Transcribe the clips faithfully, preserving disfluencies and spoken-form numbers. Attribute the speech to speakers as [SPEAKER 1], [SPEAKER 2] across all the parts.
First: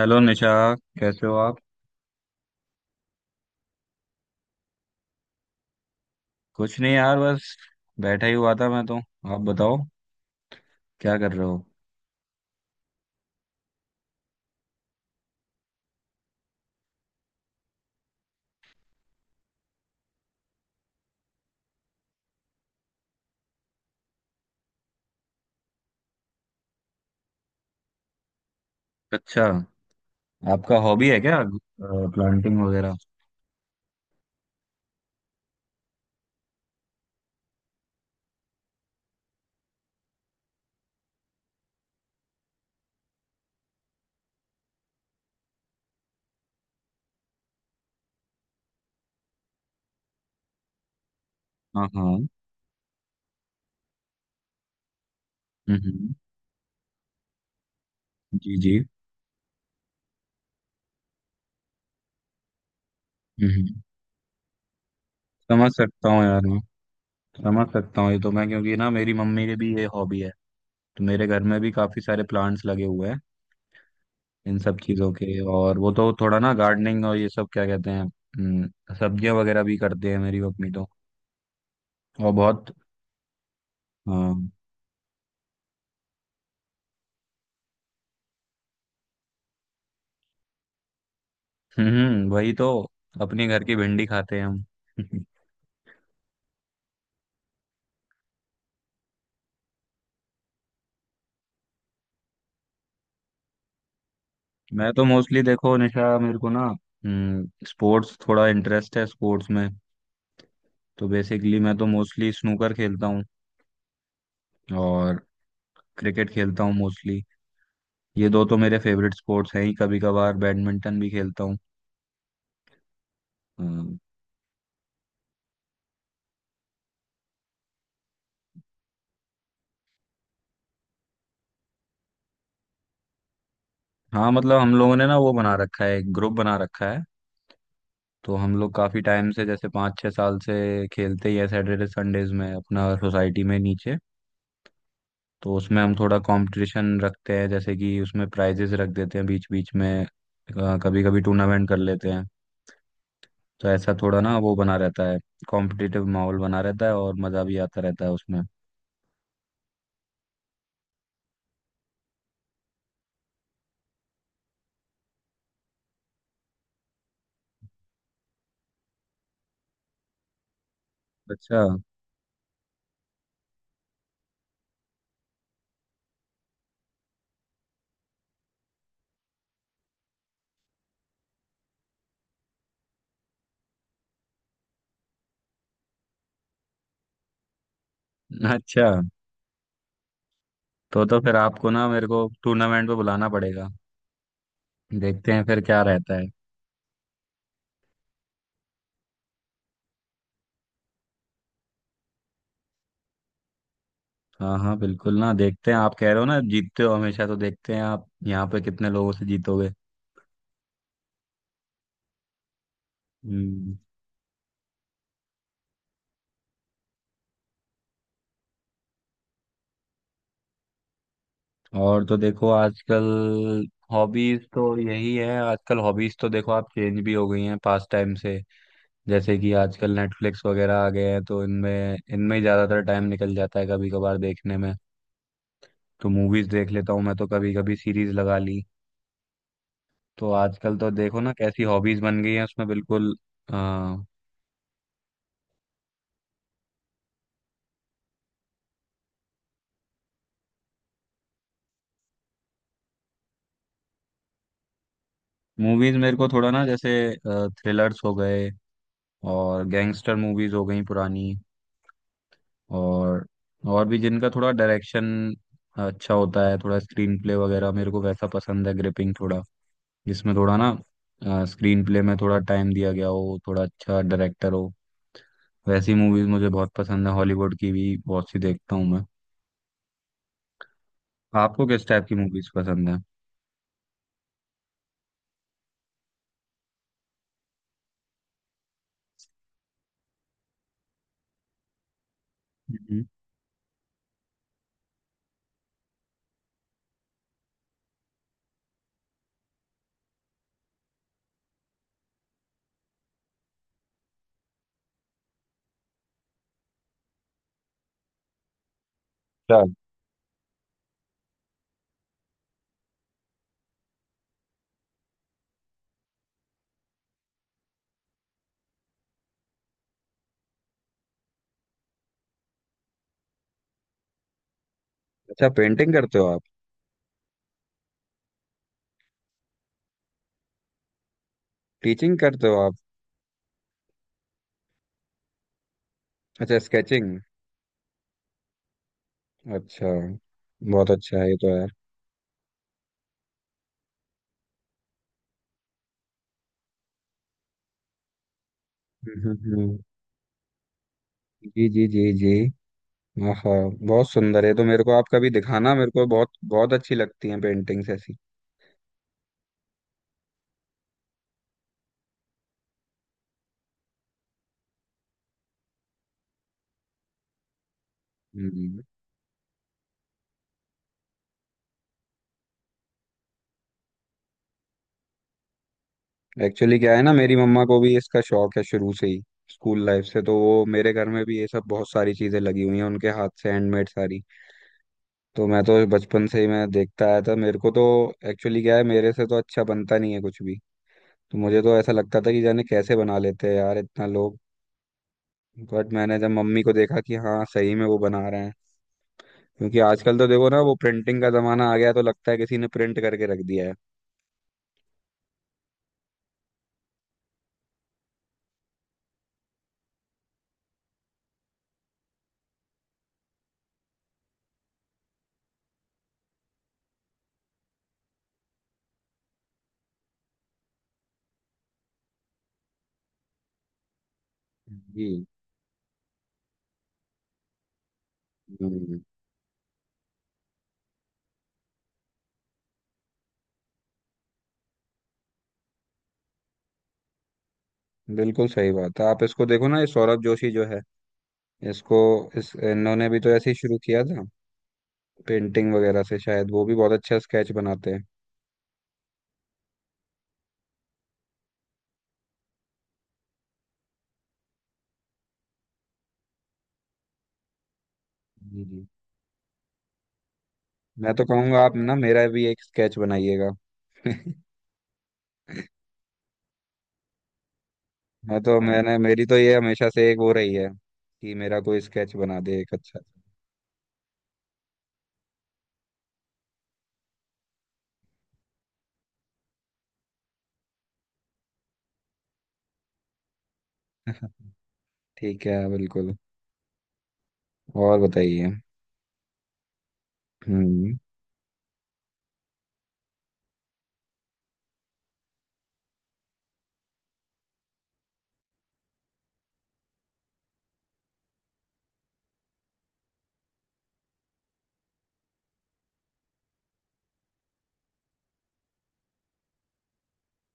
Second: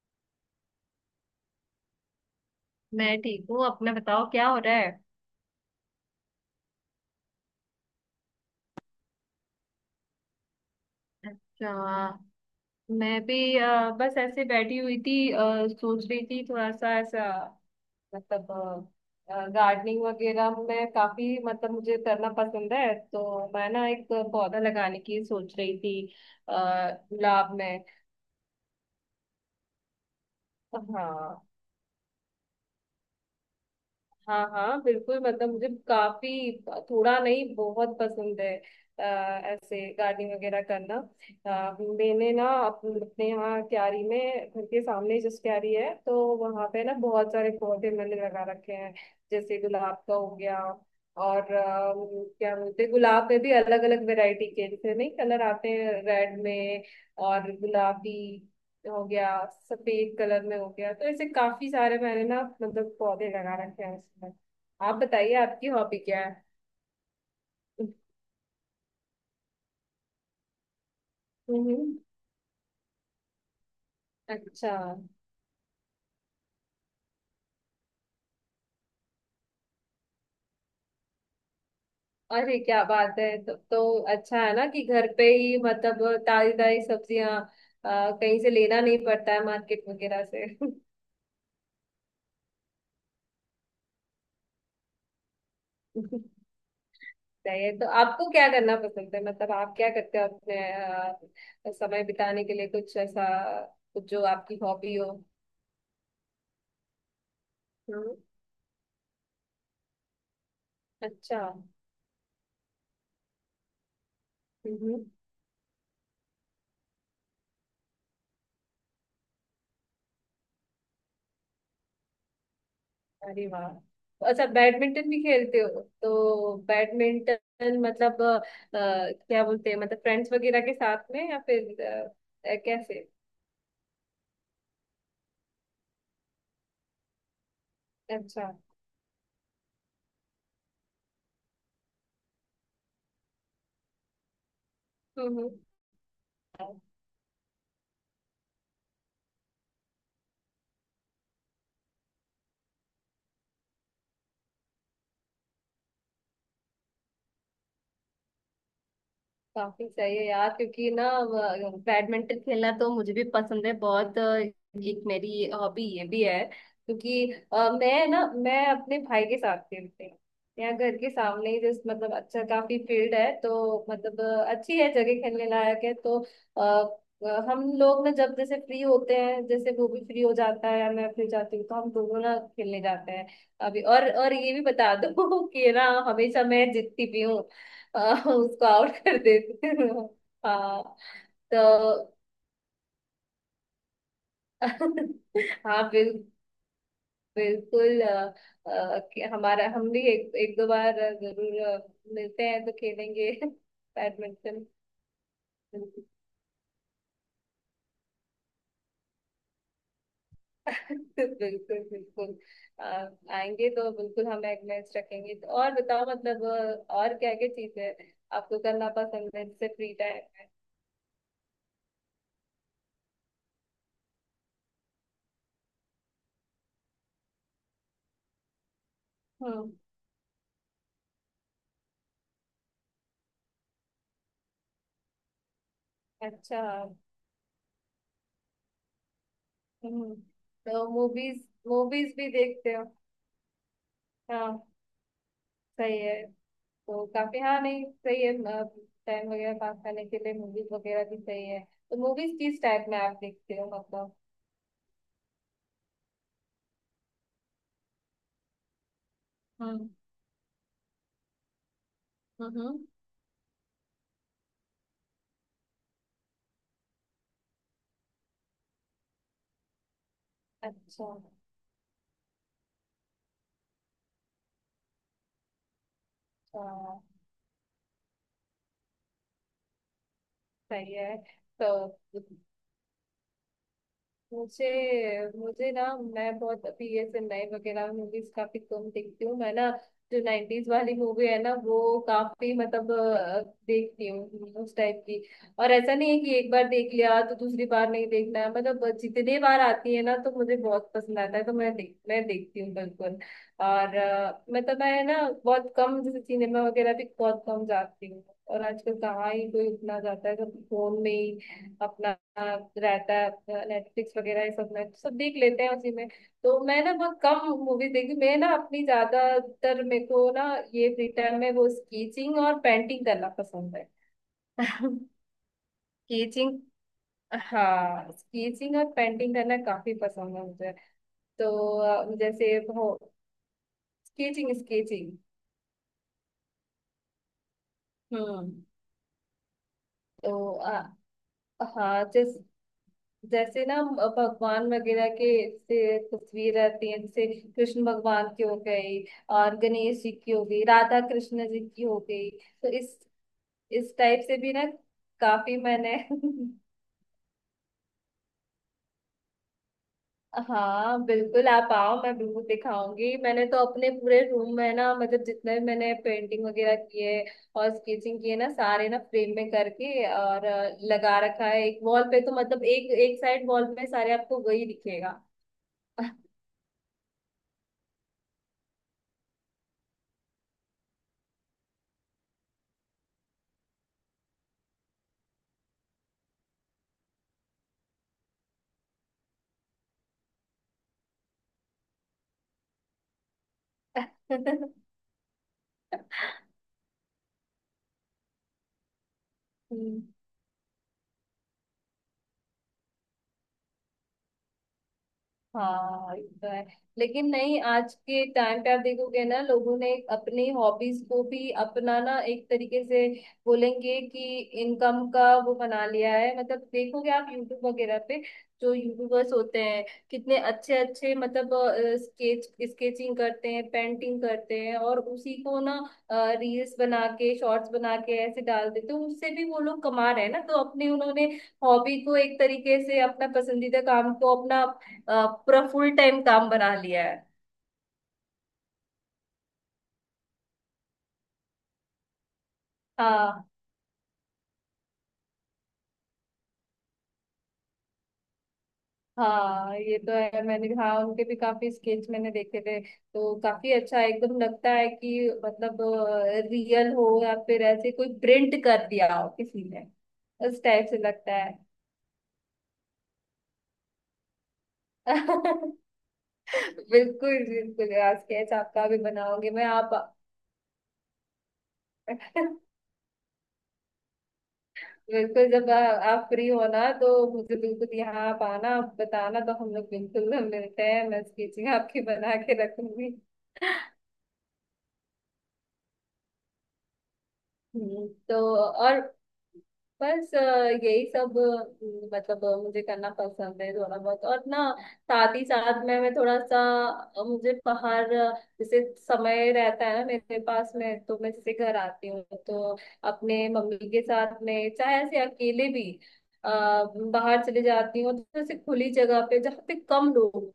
[SPEAKER 1] Hello Nisha. कैसे हो आप?
[SPEAKER 2] मैं ठीक हूँ। अपना बताओ क्या हो रहा है।
[SPEAKER 1] कुछ नहीं यार, बस बैठा ही हुआ था मैं तो। आप बताओ, क्या कर रहे हो?
[SPEAKER 2] अच्छा। मैं भी अ, बस ऐसे बैठी हुई थी, अ, सोच रही थी थोड़ा सा ऐसा, मतलब गार्डनिंग वगैरह में काफी, मतलब मुझे करना पसंद है, तो मैं ना एक पौधा लगाने की सोच रही थी। अ, गुलाब में।
[SPEAKER 1] अच्छा, आपका हॉबी है क्या?
[SPEAKER 2] हाँ।
[SPEAKER 1] प्लांटिंग वगैरह?
[SPEAKER 2] हाँ, हाँ, बिल्कुल, मतलब मुझे काफी, थोड़ा नहीं, बहुत पसंद है। अ, ऐसे गार्डनिंग वगैरह करना। अ, मैंने ना अप- अपने यहाँ क्यारी में, घर के सामने जिस क्यारी है, तो वहाँ पे ना बहुत सारे पौधे मैंने लगा रखे हैं। जैसे गुलाब का हो गया, और
[SPEAKER 1] हाँ,
[SPEAKER 2] अ,
[SPEAKER 1] हाँ।
[SPEAKER 2] क्या बोलते हैं, गुलाब में भी अलग अलग वैरायटी के जैसे नहीं, कलर आते हैं
[SPEAKER 1] हम्म।
[SPEAKER 2] रेड में, और गुलाबी
[SPEAKER 1] जी, जी।
[SPEAKER 2] हो गया, सफेद कलर में हो गया, तो ऐसे काफी सारे मैंने ना, मतलब पौधे लगा
[SPEAKER 1] हम्म।
[SPEAKER 2] रखे हैं उसमें। आप बताइए आपकी
[SPEAKER 1] समझ
[SPEAKER 2] हॉबी
[SPEAKER 1] सकता
[SPEAKER 2] क्या
[SPEAKER 1] हूँ
[SPEAKER 2] है।
[SPEAKER 1] यार मैं, समझ सकता हूँ ये तो मैं, क्योंकि ना मेरी मम्मी की भी ये हॉबी है। तो मेरे घर में भी
[SPEAKER 2] हम्म।
[SPEAKER 1] काफी सारे प्लांट्स लगे हुए हैं इन
[SPEAKER 2] अच्छा।
[SPEAKER 1] सब चीजों के। और वो तो थोड़ा ना गार्डनिंग और ये सब क्या कहते हैं, हम्म, सब्जियां वगैरह भी करते हैं मेरी मम्मी तो। और
[SPEAKER 2] अरे
[SPEAKER 1] बहुत।
[SPEAKER 2] क्या बात है! तो, तो अच्छा
[SPEAKER 1] हाँ।
[SPEAKER 2] है ना कि घर पे ही, मतलब ताजी ताजी सब्जियां अ, कहीं से लेना नहीं पड़ता है मार्केट वगैरह से।
[SPEAKER 1] हम्म वही तो। अपने घर की भिंडी खाते हैं हम।
[SPEAKER 2] सही है। तो आपको क्या करना पसंद है, मतलब आप क्या करते हो अपने अ, समय बिताने के लिए? कुछ ऐसा, कुछ जो आपकी
[SPEAKER 1] मैं
[SPEAKER 2] हॉबी
[SPEAKER 1] तो
[SPEAKER 2] हो।
[SPEAKER 1] मोस्टली, देखो निशा, मेरे को ना हम्म
[SPEAKER 2] हम्म।
[SPEAKER 1] स्पोर्ट्स थोड़ा इंटरेस्ट है स्पोर्ट्स में। तो
[SPEAKER 2] अच्छा।
[SPEAKER 1] बेसिकली मैं तो मोस्टली स्नूकर खेलता हूँ।
[SPEAKER 2] हम्म।
[SPEAKER 1] और क्रिकेट खेलता हूँ मोस्टली। ये दो तो मेरे फेवरेट स्पोर्ट्स हैं ही। कभी कभार बैडमिंटन भी खेलता हूँ।
[SPEAKER 2] अरे वाह!
[SPEAKER 1] अम,
[SPEAKER 2] तो अच्छा, बैडमिंटन भी खेलते हो? तो बैडमिंटन मतलब अ, क्या बोलते हैं, मतलब फ्रेंड्स वगैरह के साथ में, या फिर अ, कैसे?
[SPEAKER 1] हाँ, मतलब हम लोगों ने ना वो बना रखा है, एक ग्रुप बना रखा है। तो
[SPEAKER 2] अच्छा।
[SPEAKER 1] हम लोग काफी टाइम से, जैसे पाँच छः साल से खेलते ही है सैटरडे संडेज में अपना सोसाइटी में नीचे।
[SPEAKER 2] हम्म।
[SPEAKER 1] तो उसमें हम थोड़ा
[SPEAKER 2] हम्म।
[SPEAKER 1] कंपटीशन रखते हैं, जैसे कि उसमें प्राइजेस रख देते हैं बीच बीच में। कभी कभी टूर्नामेंट कर लेते हैं। तो ऐसा थोड़ा ना वो बना रहता है, कॉम्पिटिटिव माहौल बना रहता है और मज़ा भी आता रहता है उसमें।
[SPEAKER 2] काफी सही है यार, क्योंकि ना व- बैडमिंटन खेलना तो मुझे भी पसंद है बहुत। अ, एक मेरी हॉबी ये भी है, क्योंकि अ, मैं ना मैं अपने भाई के साथ खेलती हूँ। यहाँ घर के सामने
[SPEAKER 1] अच्छा।
[SPEAKER 2] ही जस्ट, मतलब अच्छा काफी फील्ड है, तो मतलब अ, अच्छी है जगह, खेलने लायक है तो। अ, अ, हम लोग ना जब जैसे फ्री होते हैं, जैसे वो भी फ्री हो जाता है या मैं फ्री हो जाती हूँ, तो हम दोनों ना खेलने जाते हैं। अभी और और ये भी बता दो कि ना हमेशा मैं जीतती भी हूँ। आ, उसको
[SPEAKER 1] अच्छा,
[SPEAKER 2] आउट कर देते हैं। हाँ।
[SPEAKER 1] तो तो फिर
[SPEAKER 2] तो
[SPEAKER 1] आपको ना मेरे को टूर्नामेंट पे बुलाना पड़ेगा। देखते हैं फिर क्या
[SPEAKER 2] हाँ, बिल,
[SPEAKER 1] रहता है।
[SPEAKER 2] बिल्कुल अ, अ, कि हमारा हम भी एक, एक दो बार जरूर अ, मिलते हैं तो खेलेंगे
[SPEAKER 1] हाँ,
[SPEAKER 2] बैडमिंटन।
[SPEAKER 1] हाँ, बिल्कुल ना, देखते हैं। आप
[SPEAKER 2] बिल्कुल,
[SPEAKER 1] कह रहे हो ना जीतते हो हमेशा, तो देखते हैं आप यहाँ पे कितने लोगों से जीतोगे।
[SPEAKER 2] बिल्कुल, अ, आएंगे
[SPEAKER 1] हम्म,
[SPEAKER 2] तो बिल्कुल हम एक मैच रखेंगे। तो और बताओ, मतलब अ, और क्या क्या चीजें आपको करना पसंद है जैसे फ्री टाइम में?
[SPEAKER 1] और तो देखो आजकल हॉबीज तो यही है। आजकल हॉबीज तो देखो आप चेंज भी हो गई हैं पास टाइम से। जैसे कि
[SPEAKER 2] हम्म।
[SPEAKER 1] आजकल नेटफ्लिक्स वगैरह आ गए हैं, तो इनमें इनमें ही ज्यादातर टाइम निकल जाता है, कभी कभार देखने में। तो मूवीज
[SPEAKER 2] अच्छा।
[SPEAKER 1] देख लेता हूँ मैं तो, कभी कभी सीरीज लगा ली।
[SPEAKER 2] हम्म।
[SPEAKER 1] तो आजकल
[SPEAKER 2] तो
[SPEAKER 1] तो देखो ना,
[SPEAKER 2] मूवीज
[SPEAKER 1] कैसी हॉबीज
[SPEAKER 2] मूवीज
[SPEAKER 1] बन
[SPEAKER 2] भी
[SPEAKER 1] गई हैं उसमें
[SPEAKER 2] देखते हो?
[SPEAKER 1] बिल्कुल। आ,
[SPEAKER 2] हाँ, सही है। तो काफी, हाँ नहीं, सही है, टाइम वगैरह पास करने के लिए मूवीज वगैरह भी सही है। तो मूवीज किस टाइप में आप देखते हो, मतलब?
[SPEAKER 1] मूवीज मेरे को थोड़ा ना, जैसे थ्रिलर्स हो गए और
[SPEAKER 2] हम्म।
[SPEAKER 1] गैंगस्टर मूवीज हो गई पुरानी।
[SPEAKER 2] हम्म।
[SPEAKER 1] और और भी जिनका थोड़ा डायरेक्शन अच्छा होता है, थोड़ा स्क्रीन प्ले वगैरह, मेरे को वैसा पसंद है, ग्रिपिंग थोड़ा, जिसमें थोड़ा
[SPEAKER 2] अच्छा।
[SPEAKER 1] ना स्क्रीन प्ले में थोड़ा टाइम दिया गया हो, थोड़ा अच्छा डायरेक्टर हो। वैसी मूवीज मुझे
[SPEAKER 2] अच्छा,
[SPEAKER 1] बहुत पसंद है। हॉलीवुड की भी बहुत सी देखता हूँ मैं।
[SPEAKER 2] सही है।
[SPEAKER 1] आपको
[SPEAKER 2] तो
[SPEAKER 1] किस टाइप की मूवीज पसंद है?
[SPEAKER 2] मुझे मुझे ना, मैं बहुत अभी ये चेन्नई वगैरह मूवीज काफी कम देखती हूँ मैं ना। जो नाइनटीज वाली मूवी है ना वो, काफी मतलब
[SPEAKER 1] हम्म।
[SPEAKER 2] अ, देखती हूँ उस टाइप की। और ऐसा नहीं है कि एक बार देख लिया तो दूसरी बार नहीं देखना है, मतलब जितने बार आती है ना तो मुझे बहुत पसंद आता है, तो मैं देख मैं देखती हूँ बिल्कुल। और अ, मतलब मैं ना बहुत कम, जैसे सिनेमा वगैरह भी बहुत कम जाती हूँ, और आजकल कहाँ ही
[SPEAKER 1] अच्छा।
[SPEAKER 2] कोई उतना जाता है, सब फोन में ही अपना रहता है, नेटफ्लिक्स वगैरह ये सब में सब देख लेते हैं उसी में। तो मैं ना बहुत कम मूवीज देखी मैं ना, अपनी ज्यादातर मेरे को ना ये फ्री टाइम में वो स्केचिंग और पेंटिंग करना पसंद है।
[SPEAKER 1] अच्छा, पेंटिंग करते हो आप?
[SPEAKER 2] स्केचिंग। हाँ, स्केचिंग और पेंटिंग करना काफी पसंद है मुझे। तो
[SPEAKER 1] टीचिंग
[SPEAKER 2] अ,
[SPEAKER 1] करते
[SPEAKER 2] जैसे
[SPEAKER 1] हो आप?
[SPEAKER 2] हो। Sketching, sketching.
[SPEAKER 1] अच्छा, स्केचिंग।
[SPEAKER 2] हम्म।
[SPEAKER 1] अच्छा।
[SPEAKER 2] तो
[SPEAKER 1] बहुत
[SPEAKER 2] अ,
[SPEAKER 1] अच्छा है ये तो यार।
[SPEAKER 2] हाँ, जैसे ना अ, भगवान वगैरह के से तस्वीर रहती है, जैसे कृष्ण भगवान की हो गई,
[SPEAKER 1] हम्म, हम्म,
[SPEAKER 2] और
[SPEAKER 1] हम्म।
[SPEAKER 2] गणेश जी की हो गई, राधा कृष्ण जी
[SPEAKER 1] जी,
[SPEAKER 2] की
[SPEAKER 1] जी,
[SPEAKER 2] हो
[SPEAKER 1] जी,
[SPEAKER 2] गई,
[SPEAKER 1] जी।
[SPEAKER 2] तो इस
[SPEAKER 1] हाँ।
[SPEAKER 2] इस
[SPEAKER 1] बहुत
[SPEAKER 2] टाइप से
[SPEAKER 1] सुंदर है
[SPEAKER 2] भी
[SPEAKER 1] तो,
[SPEAKER 2] ना
[SPEAKER 1] मेरे को आप कभी
[SPEAKER 2] काफी
[SPEAKER 1] दिखाना, मेरे
[SPEAKER 2] मैंने
[SPEAKER 1] को बहुत बहुत अच्छी लगती हैं पेंटिंग्स ऐसी।
[SPEAKER 2] हाँ बिल्कुल, आप आओ, मैं बिल्कुल दिखाऊंगी। मैंने तो अपने पूरे रूम में ना, मतलब जितने भी मैंने पेंटिंग वगैरह किए और स्केचिंग किए ना,
[SPEAKER 1] हम्म।
[SPEAKER 2] सारे ना फ्रेम में करके और अ, लगा रखा है एक वॉल पे, तो मतलब एक एक साइड वॉल पे सारे आपको वही दिखेगा।
[SPEAKER 1] एक्चुअली क्या है ना, मेरी मम्मा को भी इसका शौक है शुरू से ही, स्कूल लाइफ से। तो वो मेरे घर में भी ये सब बहुत सारी चीजें लगी हुई हैं उनके हाथ से, हैंडमेड सारी। तो मैं तो बचपन से ही मैं देखता आया था मेरे को तो। एक्चुअली क्या है, मेरे से तो अच्छा बनता नहीं है कुछ भी। तो मुझे तो ऐसा लगता था कि जाने कैसे बना लेते हैं यार इतना लोग। बट मैंने जब मम्मी को देखा कि हाँ, सही में वो बना रहे हैं, क्योंकि
[SPEAKER 2] हम्म।
[SPEAKER 1] आजकल तो देखो ना, वो प्रिंटिंग का जमाना आ गया, तो लगता है किसी ने प्रिंट करके रख दिया है।
[SPEAKER 2] हाँ, ये तो है, लेकिन नहीं, आज के टाइम पे आप देखोगे ना, लोगों ने अपनी हॉबीज को भी अपनाना एक तरीके से। बोलेंगे कि इनकम का वो बना लिया है, मतलब देखोगे आप यूट्यूब वगैरह पे जो यूट्यूबर्स होते हैं, कितने अच्छे अच्छे मतलब स्केच स्केचिंग करते हैं, पेंटिंग करते हैं, और
[SPEAKER 1] जी।
[SPEAKER 2] उसी को ना रील्स बना के, शॉर्ट्स बना के ऐसे डाल देते
[SPEAKER 1] हम्म,
[SPEAKER 2] हैं, उससे भी वो लोग कमा रहे हैं ना, तो अपने उन्होंने हॉबी को एक तरीके से, अपना पसंदीदा काम को अपना अ, पूरा फुल टाइम काम बना लिया है।
[SPEAKER 1] बिल्कुल सही बात है। आप इसको देखो ना, ये सौरभ जोशी जो है, इसको, इस इन्होंने भी तो
[SPEAKER 2] हाँ,
[SPEAKER 1] ऐसे ही शुरू किया था, पेंटिंग वगैरह से शायद। वो भी बहुत अच्छा स्केच बनाते हैं।
[SPEAKER 2] हाँ, ये तो है। मैंने, हाँ, उनके भी काफी स्केच मैंने देखे थे, तो काफी अच्छा एकदम लगता है कि मतलब रियल हो, या फिर ऐसे कोई प्रिंट
[SPEAKER 1] जी, जी।
[SPEAKER 2] कर दिया हो किसी ने, उस टाइप से
[SPEAKER 1] मैं तो
[SPEAKER 2] लगता है।
[SPEAKER 1] कहूंगा आप ना मेरा भी एक स्केच बनाइएगा।
[SPEAKER 2] बिल्कुल, बिल्कुल यार,
[SPEAKER 1] मैं
[SPEAKER 2] स्केच
[SPEAKER 1] तो
[SPEAKER 2] आपका
[SPEAKER 1] मैंने,
[SPEAKER 2] भी
[SPEAKER 1] मेरी तो
[SPEAKER 2] बनाओगे
[SPEAKER 1] ये
[SPEAKER 2] मैं
[SPEAKER 1] हमेशा
[SPEAKER 2] आप
[SPEAKER 1] से एक वो रही है कि मेरा कोई स्केच बना दे एक अच्छा सा।
[SPEAKER 2] बिल्कुल, जब आ, आप फ्री होना तो मुझे बिल्कुल यहाँ, आप आना, आप बताना, तो हम लोग बिल्कुल मिलते हैं, मैं स्केचिंग आपकी बना के रखूंगी।
[SPEAKER 1] ठीक है, बिल्कुल। और
[SPEAKER 2] हम्म। तो
[SPEAKER 1] बताइए।
[SPEAKER 2] और बस अ,
[SPEAKER 1] हम्म।
[SPEAKER 2] यही सब अ, मतलब अ, मुझे करना पसंद है थोड़ा बहुत। और ना, साथ ही साथ में मैं थोड़ा सा अ, मुझे बाहर अ, जैसे समय रहता है ना मेरे पास में, तो मैं जैसे घर आती हूँ तो अपने मम्मी के साथ में, चाहे ऐसे अकेले भी अ, बाहर चले जाती हूँ, तो जैसे खुली जगह पे, जहाँ पे कम लोग,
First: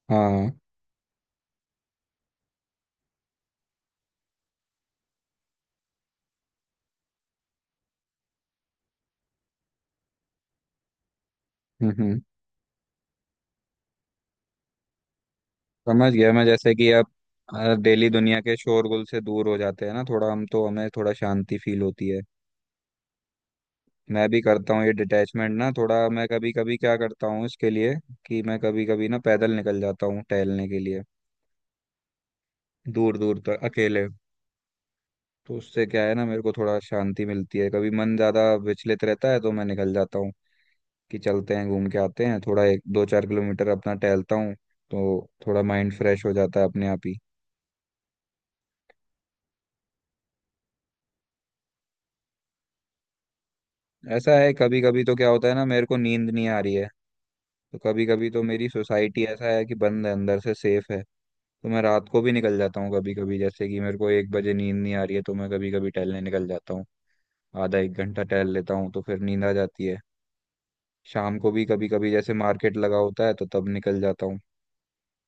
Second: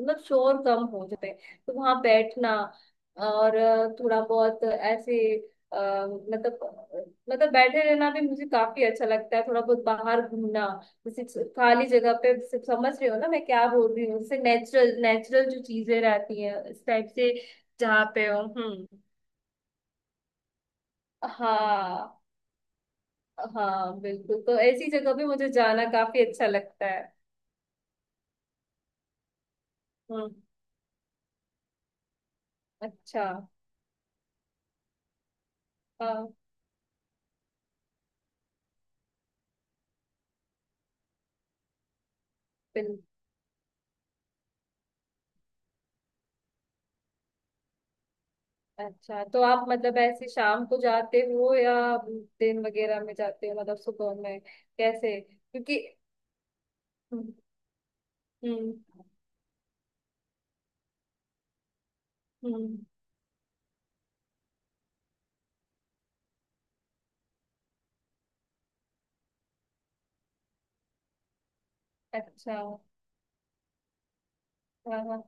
[SPEAKER 2] मतलब
[SPEAKER 1] हाँ,
[SPEAKER 2] शोर कम हो जाते हैं, तो वहां बैठना, और अ, थोड़ा बहुत ऐसे, अ, मतलब मतलब बैठे रहना भी मुझे काफी अच्छा लगता है, थोड़ा बहुत बाहर घूमना, जैसे खाली
[SPEAKER 1] हम्म,
[SPEAKER 2] जगह
[SPEAKER 1] हम्म।
[SPEAKER 2] पे, जैसे समझ रहे हो ना मैं क्या बोल रही हूँ, जैसे नेचुरल नेचुरल जो चीजें
[SPEAKER 1] समझ गया
[SPEAKER 2] रहती
[SPEAKER 1] मैं,
[SPEAKER 2] हैं
[SPEAKER 1] जैसे
[SPEAKER 2] इस
[SPEAKER 1] कि
[SPEAKER 2] टाइप
[SPEAKER 1] आप
[SPEAKER 2] से, जहाँ
[SPEAKER 1] डेली
[SPEAKER 2] पे
[SPEAKER 1] दुनिया
[SPEAKER 2] हो।
[SPEAKER 1] के
[SPEAKER 2] हम्म।
[SPEAKER 1] शोरगुल से दूर हो जाते हैं ना थोड़ा, हम तो हमें थोड़ा शांति फील होती है।
[SPEAKER 2] हाँ, हाँ
[SPEAKER 1] मैं भी
[SPEAKER 2] बिल्कुल, तो
[SPEAKER 1] करता हूँ
[SPEAKER 2] ऐसी
[SPEAKER 1] ये
[SPEAKER 2] जगह पे मुझे
[SPEAKER 1] डिटैचमेंट ना
[SPEAKER 2] जाना
[SPEAKER 1] थोड़ा।
[SPEAKER 2] काफी
[SPEAKER 1] मैं
[SPEAKER 2] अच्छा
[SPEAKER 1] कभी कभी
[SPEAKER 2] लगता
[SPEAKER 1] क्या
[SPEAKER 2] है।
[SPEAKER 1] करता हूँ इसके लिए, कि मैं कभी कभी ना पैदल निकल जाता हूँ
[SPEAKER 2] हम्म।
[SPEAKER 1] टहलने के लिए, दूर
[SPEAKER 2] अच्छा।
[SPEAKER 1] दूर तक अकेले। तो उससे क्या है ना,
[SPEAKER 2] हाँ,
[SPEAKER 1] मेरे को थोड़ा शांति मिलती है। कभी मन ज़्यादा विचलित रहता है तो मैं निकल जाता हूँ कि चलते हैं घूम के आते हैं थोड़ा, एक
[SPEAKER 2] बिल्कुल।
[SPEAKER 1] दो चार किलोमीटर अपना टहलता हूँ। तो थोड़ा माइंड फ्रेश हो जाता है अपने आप ही।
[SPEAKER 2] अच्छा, तो आप मतलब ऐसे शाम को जाते हो, या दिन वगैरह में जाते हो, मतलब सुबह
[SPEAKER 1] ऐसा
[SPEAKER 2] में?
[SPEAKER 1] है कभी कभी तो
[SPEAKER 2] कैसे,
[SPEAKER 1] क्या होता है ना,
[SPEAKER 2] क्योंकि?
[SPEAKER 1] मेरे को नींद नहीं आ रही है,
[SPEAKER 2] हम्म।
[SPEAKER 1] तो कभी कभी तो मेरी
[SPEAKER 2] हम्म।
[SPEAKER 1] सोसाइटी ऐसा है कि बंद है अंदर से, सेफ है, तो मैं रात को भी निकल
[SPEAKER 2] हम्म।
[SPEAKER 1] जाता हूँ कभी कभी। जैसे कि मेरे को एक बजे नींद नहीं आ रही है, तो मैं कभी कभी टहलने निकल जाता हूँ, आधा एक घंटा टहल लेता हूँ, तो फिर नींद आ जाती है। शाम को भी कभी कभी, जैसे
[SPEAKER 2] अच्छा।
[SPEAKER 1] मार्केट लगा होता है तो तब निकल जाता हूँ।
[SPEAKER 2] हाँ, हाँ।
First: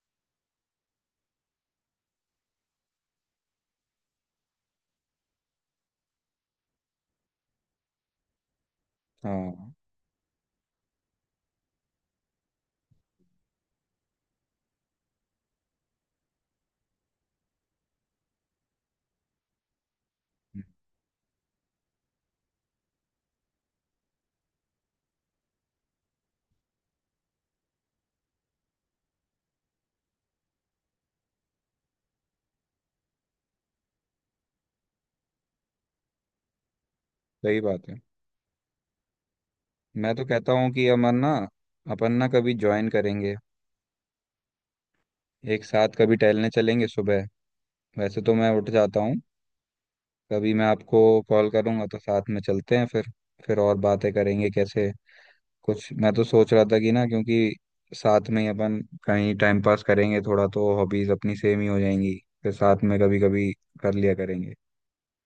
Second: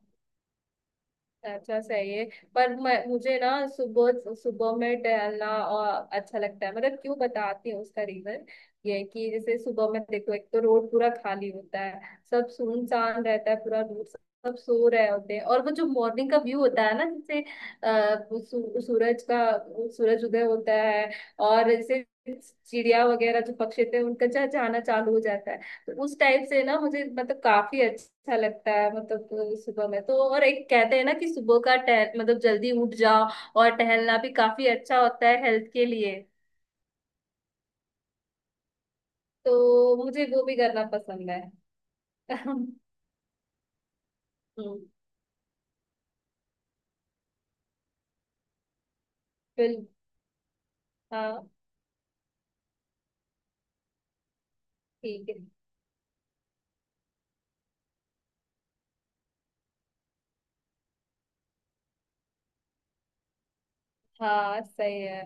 [SPEAKER 2] अच्छा, सही है। पर मैं मुझे ना, सुबह सुबह में टहलना और अच्छा लगता है, मतलब क्यों बताती हूँ उसका रीजन। ये है कि जैसे
[SPEAKER 1] हाँ,
[SPEAKER 2] सुबह में देखो, एक तो रोड पूरा खाली होता है, सब सुनसान रहता है पूरा रोड, सब सो रहे होते हैं, और वो जो मॉर्निंग का व्यू होता है ना, जैसे अः सू, सूरज का सूरज उदय होता है, और जैसे चिड़िया वगैरह जो पक्षी थे, उनका चहचहाना चालू हो जाता है, तो उस टाइप से ना मुझे, मतलब काफी अच्छा लगता है, मतलब अ, सुबह में तो। और एक कहते हैं ना कि सुबह का टह मतलब जल्दी उठ जाओ, और टहलना भी काफी अच्छा होता है हेल्थ के लिए,
[SPEAKER 1] सही बात है।
[SPEAKER 2] तो
[SPEAKER 1] मैं तो
[SPEAKER 2] मुझे वो
[SPEAKER 1] कहता
[SPEAKER 2] भी
[SPEAKER 1] हूँ
[SPEAKER 2] करना
[SPEAKER 1] कि अमन
[SPEAKER 2] पसंद
[SPEAKER 1] ना,
[SPEAKER 2] है।
[SPEAKER 1] अपन ना कभी
[SPEAKER 2] हम्म।
[SPEAKER 1] ज्वाइन करेंगे, एक साथ कभी टहलने चलेंगे सुबह। वैसे तो मैं उठ जाता हूँ।
[SPEAKER 2] बिल
[SPEAKER 1] कभी मैं आपको कॉल
[SPEAKER 2] हाँ,
[SPEAKER 1] करूँगा तो साथ में चलते हैं फिर, फिर और बातें करेंगे कैसे।
[SPEAKER 2] ठीक है।
[SPEAKER 1] कुछ मैं तो सोच रहा था कि ना, क्योंकि साथ में ही अपन कहीं टाइम पास करेंगे थोड़ा, तो हॉबीज अपनी सेम ही हो जाएंगी, फिर साथ में कभी कभी कर लिया करेंगे।
[SPEAKER 2] हाँ, सही है।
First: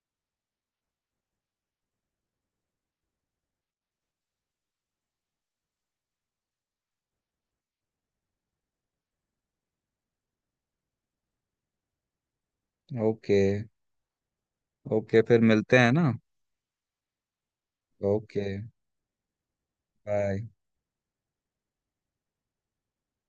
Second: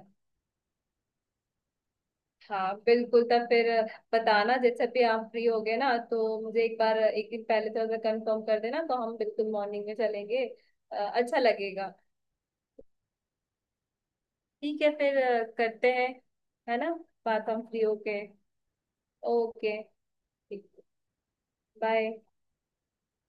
[SPEAKER 2] हाँ बिल्कुल, तब फिर बताना जैसे भी आप फ्री हो गए ना, तो मुझे एक बार एक दिन पहले थोड़ा सा कंफर्म कर देना, तो हम बिल्कुल मॉर्निंग में चलेंगे। अ, अच्छा लगेगा।
[SPEAKER 1] ओके।
[SPEAKER 2] ठीक है फिर
[SPEAKER 1] ओके, फिर
[SPEAKER 2] अ,
[SPEAKER 1] मिलते हैं
[SPEAKER 2] करते हैं,
[SPEAKER 1] ना?
[SPEAKER 2] है ना? बात हम फ्री होके।
[SPEAKER 1] ओके।
[SPEAKER 2] ओके।
[SPEAKER 1] बाय।
[SPEAKER 2] ठीक। बाय।